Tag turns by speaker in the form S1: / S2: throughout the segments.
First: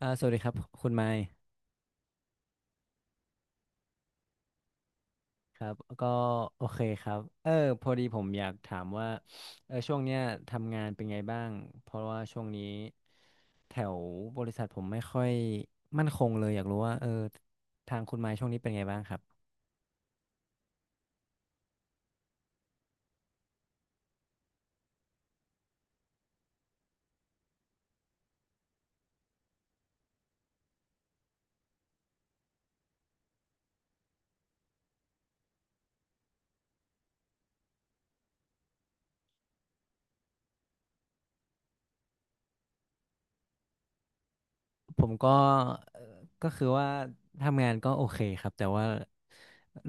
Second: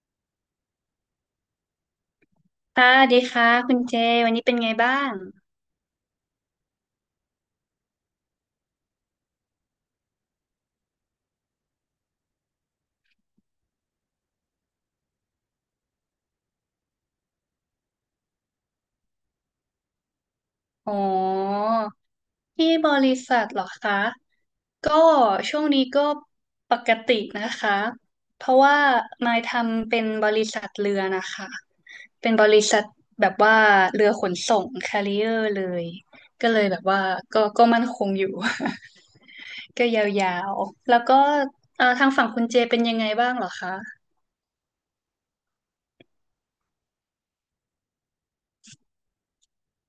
S1: สวัสดีครับคุณไมค์
S2: ค่ะสวัสดีค่ะคุณเจวันนี้เป็นไงบ้าง
S1: ครับก็โอเคครับพอดีผมอยากถามว่าช่วงเนี้ยทำงานเป็นไงบ้างเพราะว่าช่วงนี้แถวบริษัทผมไม่ค่อยมั่นคงเลยอยากรู้ว่าทางคุณไมค์ช่วงนี้เป็นไงบ้างครับ
S2: อ๋อที่บริษัทเหรอคะ ก็ช่วงนี้ก็ปกตินะคะ เพราะว่านายทำเป็นบริษัทเรือนะคะเป็นบริษัทแบบว่าเรือขนส่งแคริเออร์เลย ก็เลยแบบว่าก็มั่นคงอยู่ ก็ยาวๆแล้วก็ทางฝั่งคุณเจเป็นยังไงบ้างเหรอคะ
S1: ผมก็ก็คือว่าทำงานก็โอเคครับแต่ว่า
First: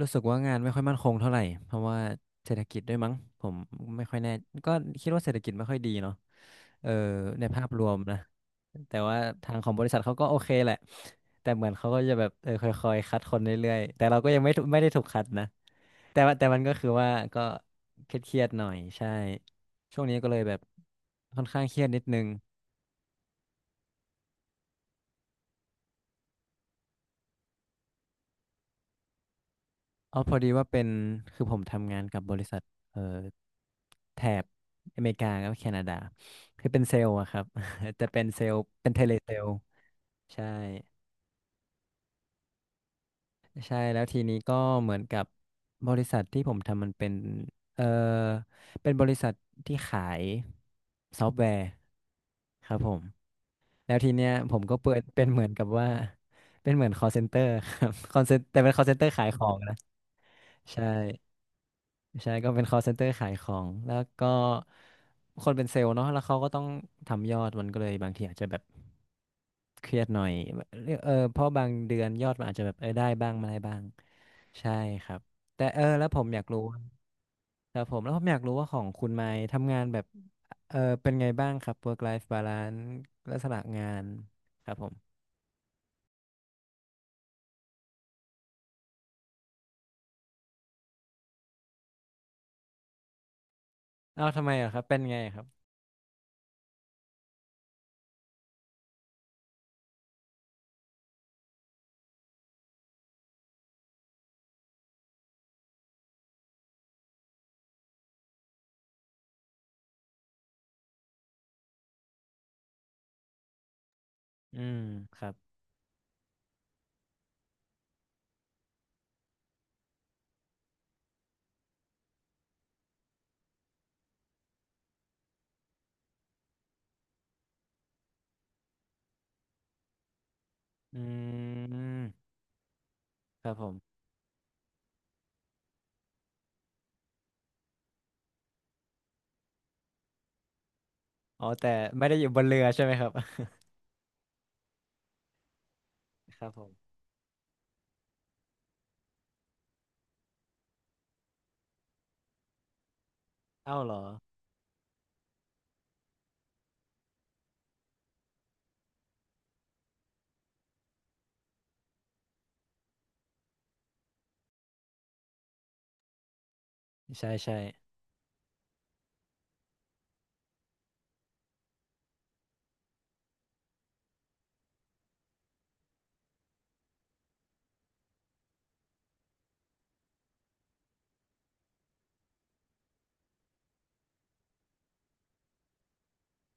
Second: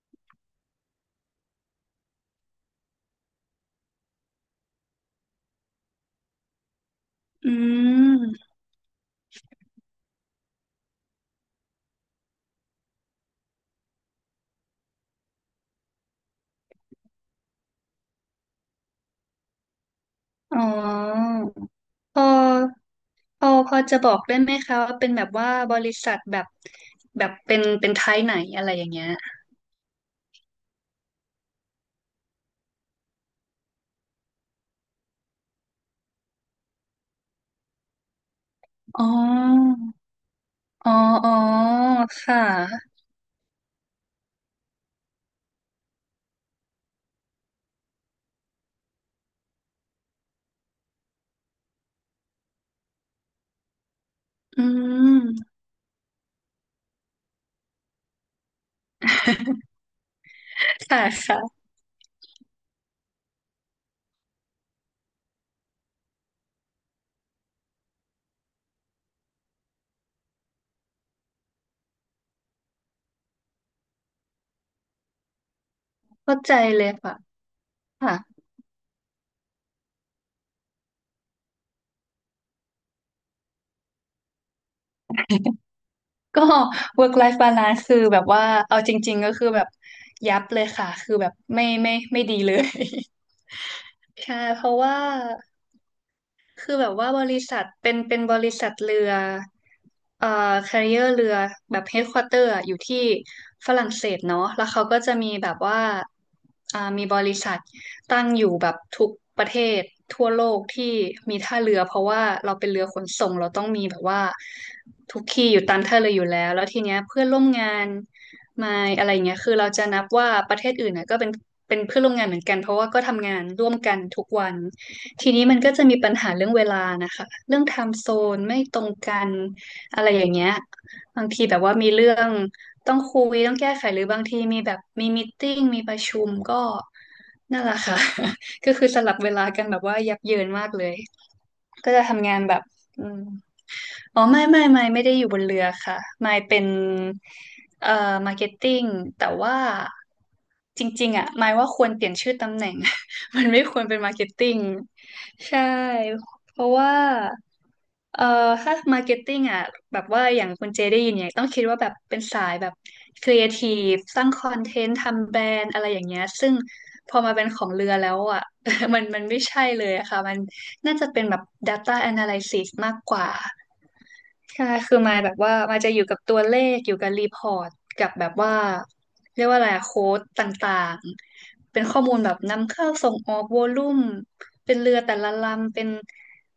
S1: รู้สึกว่างานไม่ค่อยมั่นคงเท่าไหร่เพราะว่าเศรษฐกิจด้วยมั้งผมไม่ค่อยแน่ก็คิดว่าเศรษฐกิจไม่ค่อยดีเนาะเออใน
S2: อื
S1: ภาพรวมนะ
S2: ม
S1: แต่ว่าทางของบริษัทเขาก็โอเคแหละแต่เหมือนเขาก็จะแบบค่อยๆคัดคนเรื่อยๆแต่เราก็ยังไม่ได้ถูกคัดนะแต่ว่าแต่มันก็คือว่าก็เครียดๆหน่อยใช่ช่วงนี้ก็เลยแบ
S2: อ๋
S1: บ
S2: อ
S1: ค่อนข้างเครียดนิดนึ
S2: พอ
S1: ง
S2: พอจะบอกได้ไหมคะว่าเป็นแบบว่าบริษัทแบบแบบเป็นไทยไหนอะไรอย่างเงี้ย
S1: อ๋อพอดีว่าเป็นคือผมทำงานกับบริษัทเอ่อแถบอเมริกากับแคนาดาคือเป็นเซลล์อะครับ จะเป็นเซลล์เป็นเท
S2: อ๋อ
S1: เลเซลล์ใช่
S2: อ๋ออ๋อค่ะ
S1: ใช่แล้วทีนี้ก็เหมือนกับบริษัทที่ผมทำมันเป็นเอ่อเป็นบริษัทที่ขายซอฟต์แวร์ครับผมแล้วทีเนี้ยผ
S2: อื
S1: มก็เปิด
S2: ม
S1: เป็นเหมือนกับว่าเป็นเหมือน call center ครับ call center แต่เป็น call center ขายของนะใช่
S2: ค่ะค่ะ
S1: ใช่ก็เป็น call center ขายของแล้วก็คนเป็นเซลล์เนาะแล้วเขาก็ต้องทำยอดมันก็เลยบางทีอาจจะแบบเครียดหน่อยแบบเพราะบางเดือนยอดมันอาจจะแบบได้บ้างไม่ได้บ้างใช่ครับแต่แล้วผม
S2: เข้า
S1: อยาก
S2: ใจ
S1: รู้
S2: เลยค่ะ
S1: ครับผมแล้วผมอ
S2: ค่ะ
S1: ยากรู้ว่าของคุณไมค์ทำงานแบบเป็นไงบ้างครับ work life balance ลักษณะงานครับผม
S2: ก็ work life balance คือแบบว่าเอาจริงๆก็คือแบบยับเลยค่ะคือแบบไม่ดีเลย
S1: เอ้า
S2: ใช่
S1: ทำไม
S2: เพ
S1: เหรอค
S2: ราะ
S1: รับเป็
S2: ว่า
S1: นไงครับ
S2: คือแบบว่าบริษัทเป็นบริษัทเรือcarrier เรือแบบ headquarter อะอยู่ที่ฝรั่งเศสเนาะแล้วเขาก็จะมีแบบว่ามีบริษัทตั้งอยู่แบบทุกประเทศทั่วโลกที่มีท่าเรือเพราะว่าเราเป็นเรือขนส่งเราต้องมีแบบว่า
S1: อืม
S2: ทุ
S1: ค
S2: ก
S1: รับ
S2: ที่อยู่ตามท่าเรืออยู่แล้วแล้วทีเนี้ยเพื่อนร่วมงานมาอะไรเงี้ยคือเราจะนับว่าประเทศอื่นน่ะก็เป็นเพื่อนร่วมงานเหมือนกันเพราะว่าก็ทำงานร่วมกันทุกวัน ทีนี้มันก็จะมีปัญหาเรื่องเวลานะคะเรื่องไทม์โซนไม่ตรงกันอะไรอย่างเงี้ย
S1: อื
S2: บางทีแบบว่ามี
S1: ม
S2: เรื่องต้องคุย
S1: ครั
S2: ต้อ
S1: บ
S2: ง
S1: ผ
S2: แก้ไข
S1: ม
S2: หรือบางทีมีแบบมีตติ้งมีประชุมก็นั่นแหละค่ะ ก็คือสลับเวลากันแบบว่ายับเยินมากเลย
S1: อ๋อแต่
S2: ก็จะ
S1: ไม่ได้อยู่
S2: ทำงา
S1: บ
S2: น
S1: น
S2: แบ
S1: เรื
S2: บ
S1: อใช่ไหมค
S2: อื
S1: รับ
S2: มอ๋อไม่ได้อยู่บนเรือค่ะไม่
S1: ครับ
S2: เป็
S1: ผ
S2: น
S1: ม
S2: เอ่อมาร์เก็ตติ้งแต่ว่าจริงๆอ่ะไม่ว่าควรเปลี่ยนชื่อตำแหน่ง มันไม่ค
S1: เอ้า
S2: วร
S1: เหร
S2: เป็น
S1: อ
S2: มาร์เก็ตติ้งใช่เพราะว่าเอ่อถ้ามาร์เก็ตติ้งอ่ะแบบว่าอย่างคุณเจได้ยินเนี่ยต้องคิดว่าแบบเป็นสายแบบครีเอทีฟสร้างคอนเทนต์ทำแบรนด์อะไรอย่างเงี้ยซึ่งพอ
S1: ใช่
S2: มาเป็น
S1: ใช่
S2: ของเรือแล้วอ่ะ มันไม่ใช่เลยอะค่ะมัน น่าจะเป็นแบบ Data Analysis มากกว่าใช่คือมายแบบว่ามาจะอยู่กับตัวเลข อยู่กับรีพอร์ตกับแบบว่าเรียกว่าอะไร โค้ดต่างๆ เป็นข้อมูลแบบนำเข้าส่งออกวอลลุ่มเป็นเรือแต่ละลำ เป็น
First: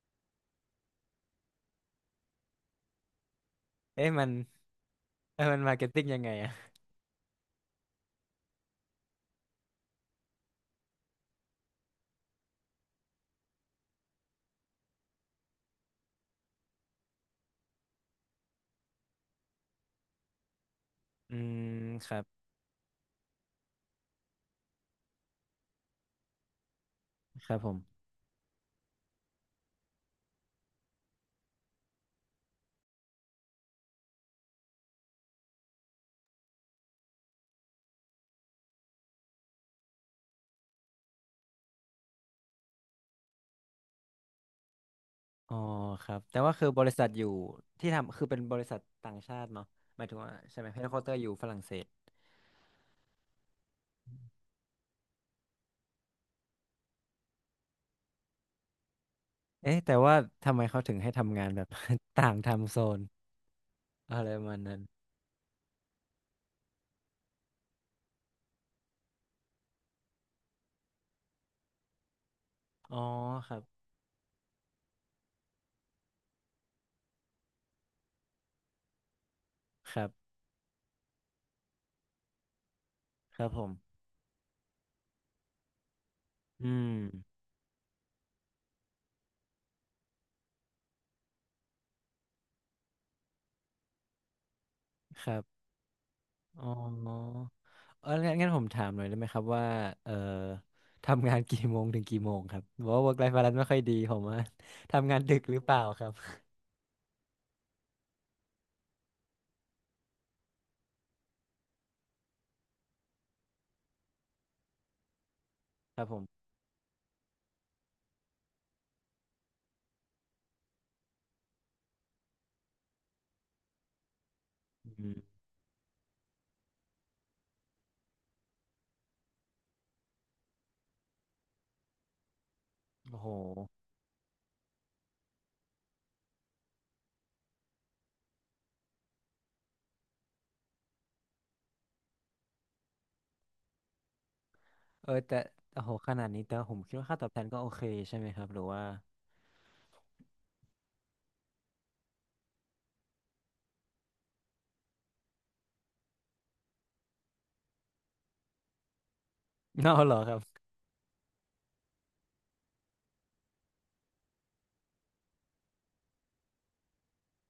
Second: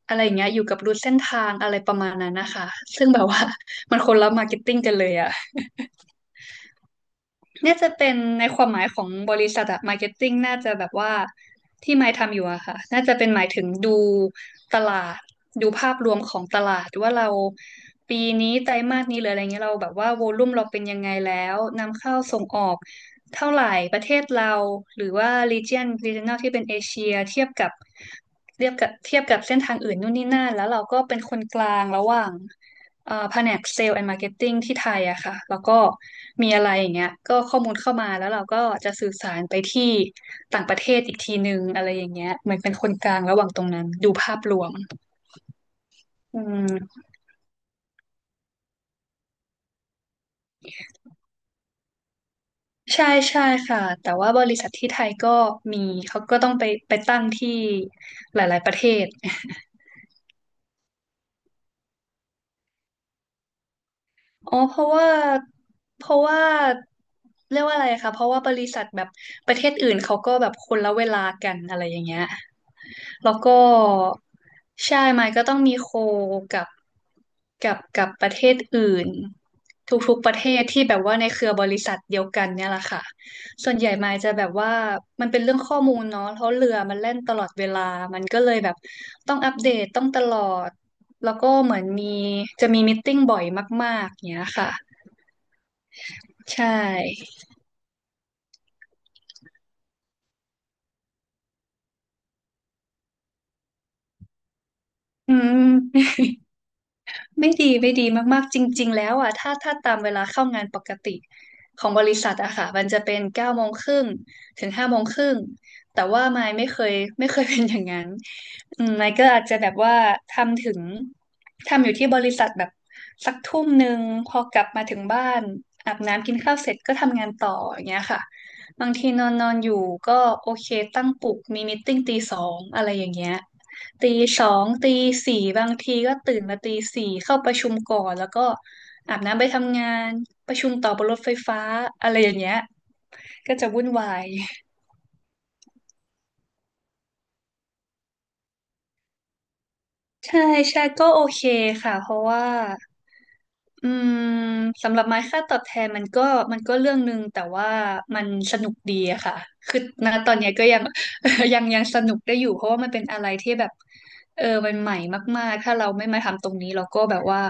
S2: อะไรอย่างเงี้ยอยู่กับรูทเส้นทางอะไรประมาณนั้นนะคะ ซึ่งแบบว่า มัน
S1: เอ๊ะ
S2: คน
S1: มั
S2: ละ
S1: น
S2: มาร์เก็ตติ้งกันเลยอะ
S1: เอ้ยมันมาร์เก็ตติ้งยังไงอะ
S2: น่าจะเป็นในความหมายของบริษัทอะมาร์เก็ตติ้งน่าจะแบบว่าที่ไมค์ทำอยู่อะค่ะน่าจะเป็นหมายถึงดูตลาดดูภาพรวมของตลาดว่าเราปีนี้ไตรมาสนี้หรืออะไรเงี้ยเราแบบว่าโวลุ่มเราเป็นยังไง
S1: อื
S2: แล้ว
S1: ม
S2: นำ
S1: ค
S2: เข้า
S1: รับ
S2: ส่งออกเท่าไหร่ประเทศเราหรือว่า region regional ที่เป็นเอเชียเทีย
S1: ค
S2: บ
S1: รับผ
S2: กับ
S1: ม
S2: เทียบกับเส้นทางอื่นนู่นนี่นั่นแล้วเราก็เป็นคนกลางระหว่าง แผนกเซลล์แอนด์มาร์เก็ตติ้งที่ไทยอะค่ะแล้วก็มีอะไรอย่างเงี้ยก็ข้อมูลเข้ามาแล้วเราก็จะสื่อสารไปที่ต่างประเทศอีกทีนึงอะไรอย่างเงี้ยเหมือนเป็นคนกลางระหว่างตรงนั้นดูภาพรวม
S1: อ๋อครับแต่
S2: อื
S1: ว่าคือบริ
S2: ม
S1: ษัทอยู่ที่ทำคือเป็นบริษัทต่างชาติเนาะหมายถึงว่าใช่ไหมเฮดค q u เตอร์อยู่ฝรั่งเศส
S2: ใช่ใช่ค่ะแต่ว่าบริษัทที่ไทยก็มีเขาก็ต้องไปไปตั้งที่หลายๆประเทศ
S1: เอ๊ะแต่ว่าทำไมเขาถึงให้ทำงานแบบ ต่างไทำโซนอะไรประมา
S2: อ๋อ
S1: ณ
S2: เพ
S1: นั้น
S2: ราะว่าเพราะว่าเรียกว่าอะไรคะเพราะว่าบริษัทแบบประเทศอื่นเขาก็แบบคนละเวลากันอะไรอย่างเงี้ย
S1: อ๋อ
S2: แล้ว
S1: ค
S2: ก็
S1: รับ
S2: ใช่ไมค์ก็ต้องมีโคกับกับประเทศอื่น
S1: ครั
S2: ทุกๆป
S1: บ
S2: ระเทศที่แบบว่าในเครือบริษัทเดียวกันเนี่ยแหละค่ะ
S1: ครับผม
S2: ส่วนใหญ่ไมค์จะแบบว่ามันเป็นเรื่องข้อมูลเนาะเพราะ
S1: อื
S2: เรือ
S1: ม
S2: มันแล่นตลอดเวลามันก็เลยแบบต้องอัปเดตต้องตลอด แล้วก็เหมือนมีจะมีมตติ팅บ่อยมากๆเนี้ยค่ะ
S1: ครับอ๋
S2: ใช่
S1: อ เอองั้นงั้นผมถามหน่อยได้ไหมครับว่าเอ่อ ทำงานกี่โมงถึงกี่โมงครับบอกว่า work life balance ไม่ค่อยดีผมว่า ทำงาน
S2: อื
S1: ดึกหรือเปล่าครับ
S2: ม ไม่ดีมากๆจริงๆแล้วอ่ะถ้าตามเวลาเข้างานปกติของบริษัทอะค่ะมันจะเป็น9:30ถึง17:30
S1: ครั
S2: แต่
S1: บผ
S2: ว่า
S1: ม
S2: มายไม่เคย เป็นอย่างนั้นอืมมายก็อาจจะแบบว่าทำถึงทำอยู่ที่บริษัทแบบสัก1 ทุ่มพอกลับมาถึง
S1: อืม
S2: บ้านอาบน้ำกินข้าวเสร็จก็ทำงานต่ออย่างเงี้ยค่ะบางทีนอนนอนอยู่ก็โอเคตั้งปลุกมีมีตติ้ง2:00อะไรอย่าง
S1: โอ้โห
S2: เงี้ย ตีสองตีสี่บางทีก็ตื่นมาตีสี่เข้าประชุมก่อนแล้วก็อาบน้ำไปทำงานประชุมต่อบนรถไฟฟ้าอะไรอย่างเงี้ยก็จะวุ่นวาย
S1: แต่โอ้โหขนาดนี้แต่ผมคิดว่าค่าตอบแทนก็โอเคใช่ไหมครับหรือว่า
S2: ใช่ใช่ก็โอเคค่ะเพราะว่าอืมสำหรับไม้ค่าตอบแทนมันก็เรื่องหนึ่งแต่ว่ามันสนุกดีอะค่ะคือ
S1: น่า
S2: ณ
S1: เหรอ
S2: ต
S1: ค
S2: อ
S1: รั
S2: นเนี้ย
S1: บ
S2: ก็ยัง ยังสนุกได้อยู่เพราะว่ามันเป็นอะไรที่แบบเออมันใหม่มากๆถ้าเราไม่มาทำตรงนี้เราก็แบบว่า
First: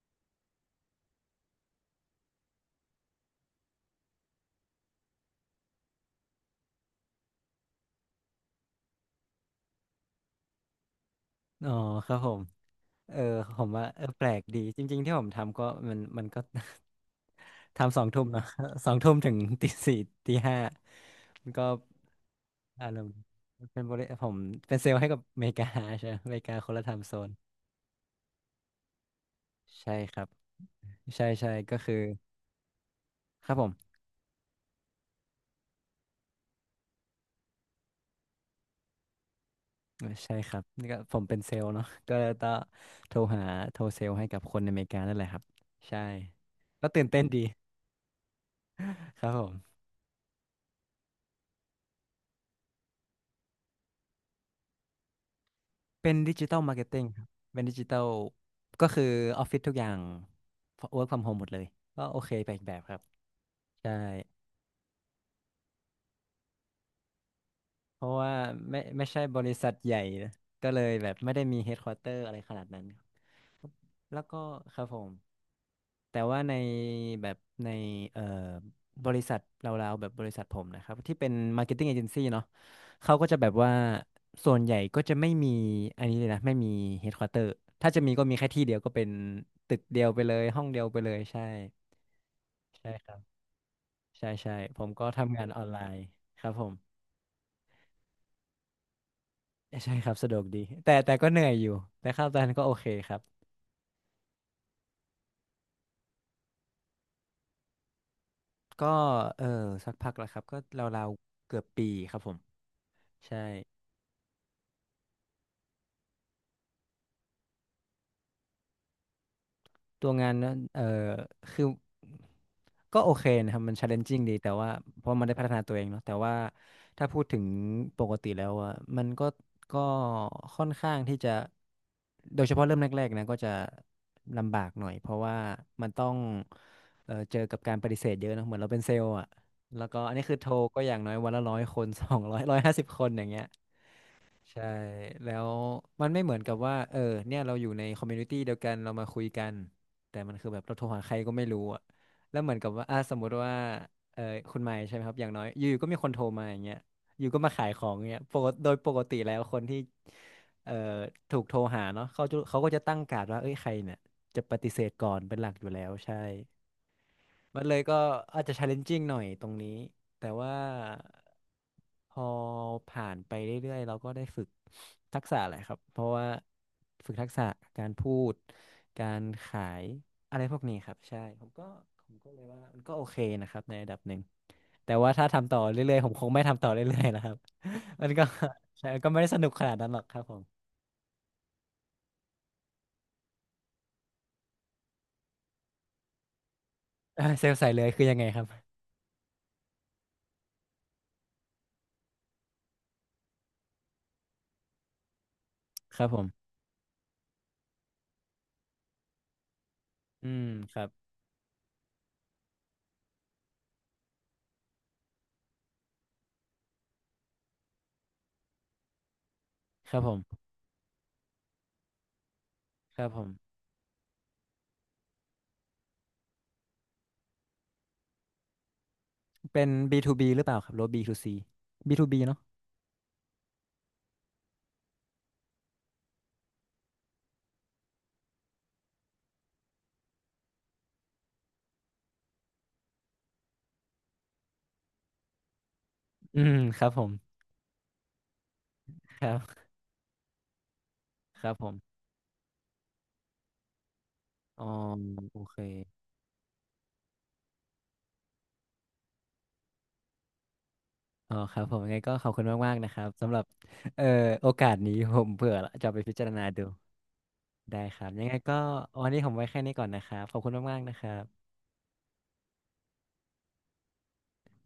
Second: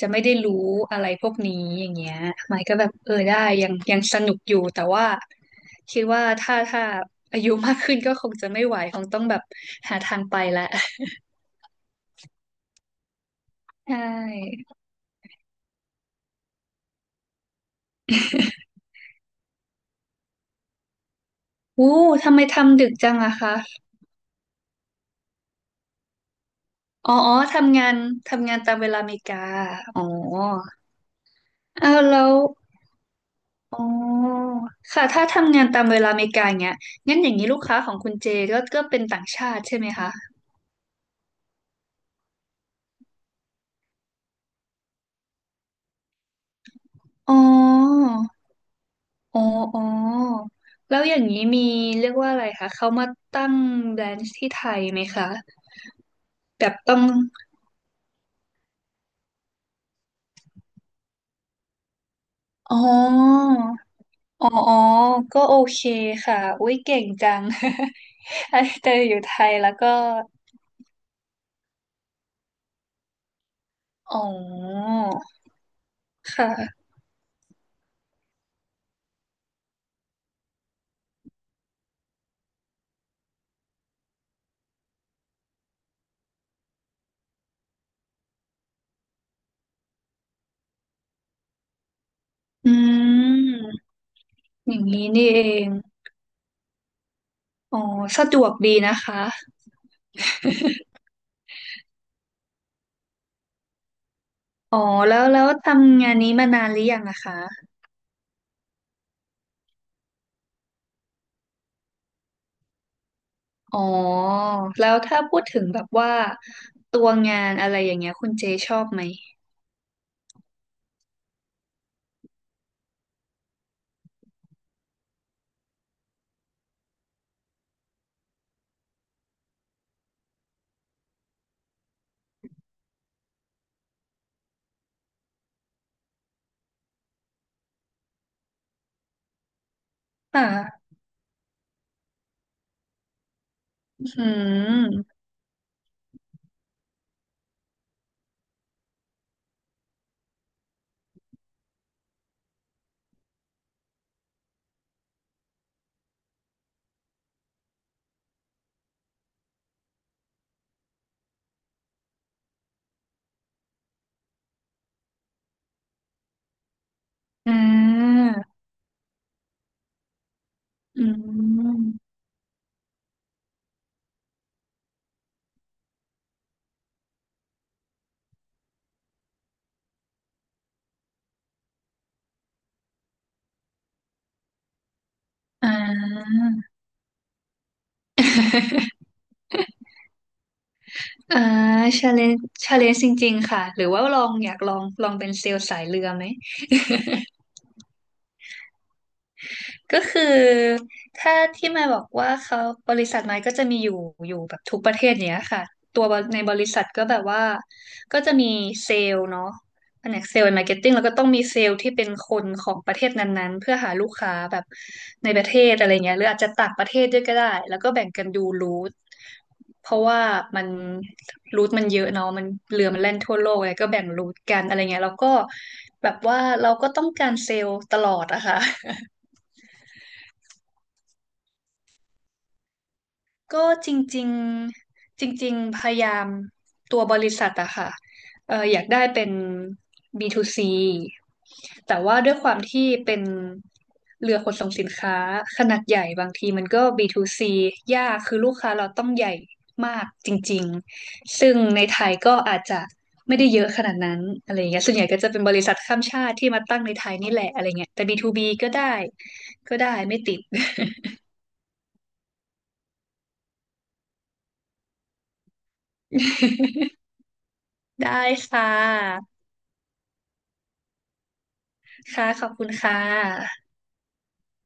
S2: จะไม่ได้รู้อะไรพวกนี้อย่างเงี้ยไม้ก็แบบเออได้ยังสนุกอยู่แต่ว่าคิดว่าถ้าอายุมากขึ้นก็คงจะไม่ไหวคงต้องแบบหาทางไปละ
S1: อ๋อครับผมเออผมว่า
S2: ใช
S1: แปลกดี
S2: ่
S1: จริงๆที่ผมทำก็มันมันก็ ทำสองทุ่มเนาะ สองทุ่มถึงตีสี่ตีห้ามันก็
S2: อู้ทำไมทำ
S1: อา
S2: ดึก
S1: รม
S2: จั
S1: ณ์
S2: งอะคะ
S1: เป็นบริผมเป็นเซลล์ให้กับอเมริกาใช่ไหมอเมริกาคนละไทำ
S2: อ๋
S1: โซ
S2: อ
S1: น
S2: อ๋อทำงานตามเวลาอเมริกา
S1: ใช่
S2: อ๋อ
S1: ครับใช่ใช่ก็คื
S2: อ้า
S1: อ
S2: วแล้ว
S1: ครับผ
S2: อ๋
S1: ม
S2: อค่ะถ้าทำงานตามเวลาอเมริกาอย่างเงี้ยงั้นอย่างนี้ลูกค้าของคุณเจก็ก็เป็นต่างชาติใช่ไหมคะ
S1: ใช่ครับนี่ก็ผมเป็นเซลล์เนาะก็ต้องโทรหาโทรเซลล์ให้กับคนในอเมริกานั่นแหละครับใช่ก็ตื่นเต้น
S2: อ๋อ
S1: ดี ครับ
S2: อ๋
S1: ผ
S2: อ
S1: ม
S2: อ๋อแล้วอย่างนี้มีเรียกว่าอะไรคะ เขามาตั้งแบรนช์ที่ไทยไหมคะ
S1: เป็นดิจิตอล
S2: แบ
S1: มา
S2: บ
S1: ร์เก็ต
S2: ต้อ
S1: ติ้
S2: ง
S1: งครับเป็นดิจิตอลก็คือออฟฟิศทุกอย่าง work from home หมดเลยก็โอเคไปอีกแบ
S2: อ๋อ
S1: บครับใช่
S2: อ๋ออ๋อก็โอเคค่ะอุ๊ยเก่งจัง
S1: เพราะว่าไม่
S2: แต่
S1: ไม่
S2: อยู่
S1: ใช่
S2: ไท
S1: บริ
S2: ย
S1: ษั
S2: แล้ว
S1: ท
S2: ก็
S1: ใหญ่นะก็เลยแบบไม่ได้มีเฮดควอเตอร์อะไรขนาดนั้นครับ
S2: อ๋
S1: แล้วก็ครับ
S2: อ
S1: ผม แต่ว่าใน
S2: ค่ะ
S1: แบบในเอ่อบริษัทเราๆแบบบริษัทผมนะครับที่เป็น Marketing Agency เนาะเขาก็จะแบบว่าส่วนใหญ่ก็จะไม่มีอันนี้เลยนะไม่มี Headquarter ถ้าจะมีก็มีแค่ที่เดียวก็เป็นตึกเดียวไปเลยห้องเดียวไปเลยใช่
S2: อื
S1: ใช่ครับ
S2: ม
S1: ใช่ใช่
S2: อ
S1: ผ
S2: ย่าง
S1: มก็
S2: นี้นี่
S1: ทำ
S2: เอ
S1: งานออน
S2: ง
S1: ไลน์ครับผม
S2: อ๋อสะดวกดีนะคะ
S1: ใช่ครับสะดวกดีแต่แต่ก็เหนื่อยอยู่แต่ค่าตอนนั้นก็โอเคครับ
S2: อ๋อแล้วแล้วทำงานนี้มานานหรือยังนะคะ
S1: ก็เออสักพักแล้วครับก็ราวๆเกือบปีครับผมใช่
S2: อ๋อแล้วถ้าพูดถึงแบบว่าตัวงานอะไรอย่างเงี้ยคุณเจชอบไหม
S1: ตัวงานนั้นคือก็โอเคนะครับมัน challenging ดีแต่ว่าเพราะมันได้พัฒนาตัวเองเนาะแต่ว่าถ้าพูดถึงปกติแล้วอ่ะมันก็ก็ค่อนข้างที่จะโดยเฉพาะเริ่มแรกๆนะก็จะลำบากหน่อยเพราะว่ามันต้องเจอกับการปฏิเสธเยอะนะเหมือนเราเป็นเซลล์อ่ะแล้วก็อันนี้คื
S2: อ
S1: อโทรก็
S2: ่า
S1: อย่างน้อยวันละร้อยคน สองร้อยร้อยห้าสิบคนอย่างเงี้ย
S2: อื
S1: ใช่
S2: ม
S1: แล้วมันไม่เหมือนกับว่าเนี่ยเราอยู่ในคอมมูนิตี้เดียวกันเรามาคุยกันแต่มันคือแบบเราโทรหาใครก็ไม่รู้อ่ะแล้วเหมือนกับว่าอ่ะสมมติว่าเออคุณไมค์ใช่ไหมครับอย่างน้อยอยู่ๆก็มีคนโทรมาอย่างเงี้ยอยู่ก็มาขายของเงี้ยปกติโดยปกติแล้วคนที่เอ่อถูกโทรหาเนาะเขาจะเขาก็จะตั้งการ์ดว่าเอ้ยใครเนี่ยจะปฏิเสธก่อนเป็นหลักอยู่แล้วใช่
S2: อ่
S1: มันเลยก็
S2: า
S1: อาจจะ challenging หน่อยตรงนี้แต่ว่า
S2: อืม
S1: พอผ่านไปเรื่อยๆเราก็ได้ฝึกทักษะแหละครับเพราะว่าฝึกทักษะการพูดการขายอะไรพวกนี้ครับใช่ผมก็ผมก็เลยว่ามันก็โอเคนะครับในระดับหนึ่งแต่ว่าถ้าทำต่อ
S2: อ่
S1: เรื่อยๆผมคง
S2: า
S1: ไม่ทำต่อเรื่อยๆแล้วครับ มันก็ใช่มันก็ ไม่ได้สนุกขนาดนั้นหรอกครับผม
S2: อ่า ชาเลนจ์ชาเลนจ์จริงๆ ค่ะ หรือว่าลองอยากลองเป็นเซลล์สายเรือไหม
S1: เซลล์ใส่เลยคือยังไงครับ
S2: ก็คือถ้าที่มายบอกว่าเขาบริษัทมายก็จะมีอยู่แบบทุกประเทศเนี้ยค่ะ
S1: ค
S2: ตั
S1: รั
S2: ว
S1: บผ
S2: ใน
S1: ม
S2: บริษัทก็แบบว่าก็จะมีเซลล์เนาะแผนก
S1: อื
S2: เซล
S1: ม
S2: ล์มาร์
S1: ค
S2: เก็ต
S1: รับ
S2: ติ้งแล้วก็ต้องมีเซลล์ที่เป็นคนของประเทศนั้นๆเพื่อหาลูกค้าแบบในประเทศอะไรเงี้ยหรืออาจจะต่างประเทศด้วยก็ได้แล้วก็แบ่งกันดูรูทเพ
S1: ครั
S2: ราะ
S1: บผ
S2: ว่า
S1: ม
S2: มันรูทมันเยอะเนาะมันเรือ
S1: ค
S2: มัน
S1: รับ
S2: แล่น
S1: ผม
S2: ทั่วโลกไงก็แบ่งรูทกันอะไรเงี้ยแล้วก็แบบว่าเราก็ต้องการเซลล์ตลอดอะค่ะ
S1: เป็น B2B หรือเปล่าครับหรือว่า B2C B2B เนาะ
S2: ก็จริงๆจริงๆพยายามตัวบริษัทอะค่ะเอออยากได้เป็น B2C แต่ว่าด้วยความที่เป็นเรือขนส่งสินค้าขนาดใหญ่บาง
S1: อื
S2: ที
S1: ม
S2: มัน
S1: ค
S2: ก็
S1: รับผ
S2: b
S1: ม
S2: to c ยากคือลูกค้าเราต้อง
S1: ค
S2: ใหญ่
S1: รับ
S2: มากจริงๆ
S1: ครั
S2: ซึ่
S1: บ
S2: ง
S1: ผม
S2: ในไทยก็อาจจะไม่ได้เยอะขนาดนั้นอะไร
S1: อ๋
S2: อ
S1: อ
S2: ย่างเงี้ยส่วนใหญ่ก็จะ
S1: โอ
S2: เป็นบ
S1: เค
S2: ริษัทข้ามชาติที่มาตั้งในไทยนี่แหละอะไรเงี้ยแต่ B2B ก็ได้ไม่ติด
S1: อ๋อครับผมยังไงก็ขอบคุณมากๆนะครับสำหรับเอ่อโอกาสนี้ผมเผื่อจะเอาไปพิจารณาดู ได้ครับ
S2: ได้
S1: ยังไงก็
S2: ค่
S1: วันนี้ผม
S2: ะ
S1: ไว้แค่นี้ก่อนนะครับขอบคุณมากๆนะครับ
S2: ค่ะขอบคุณค่ะ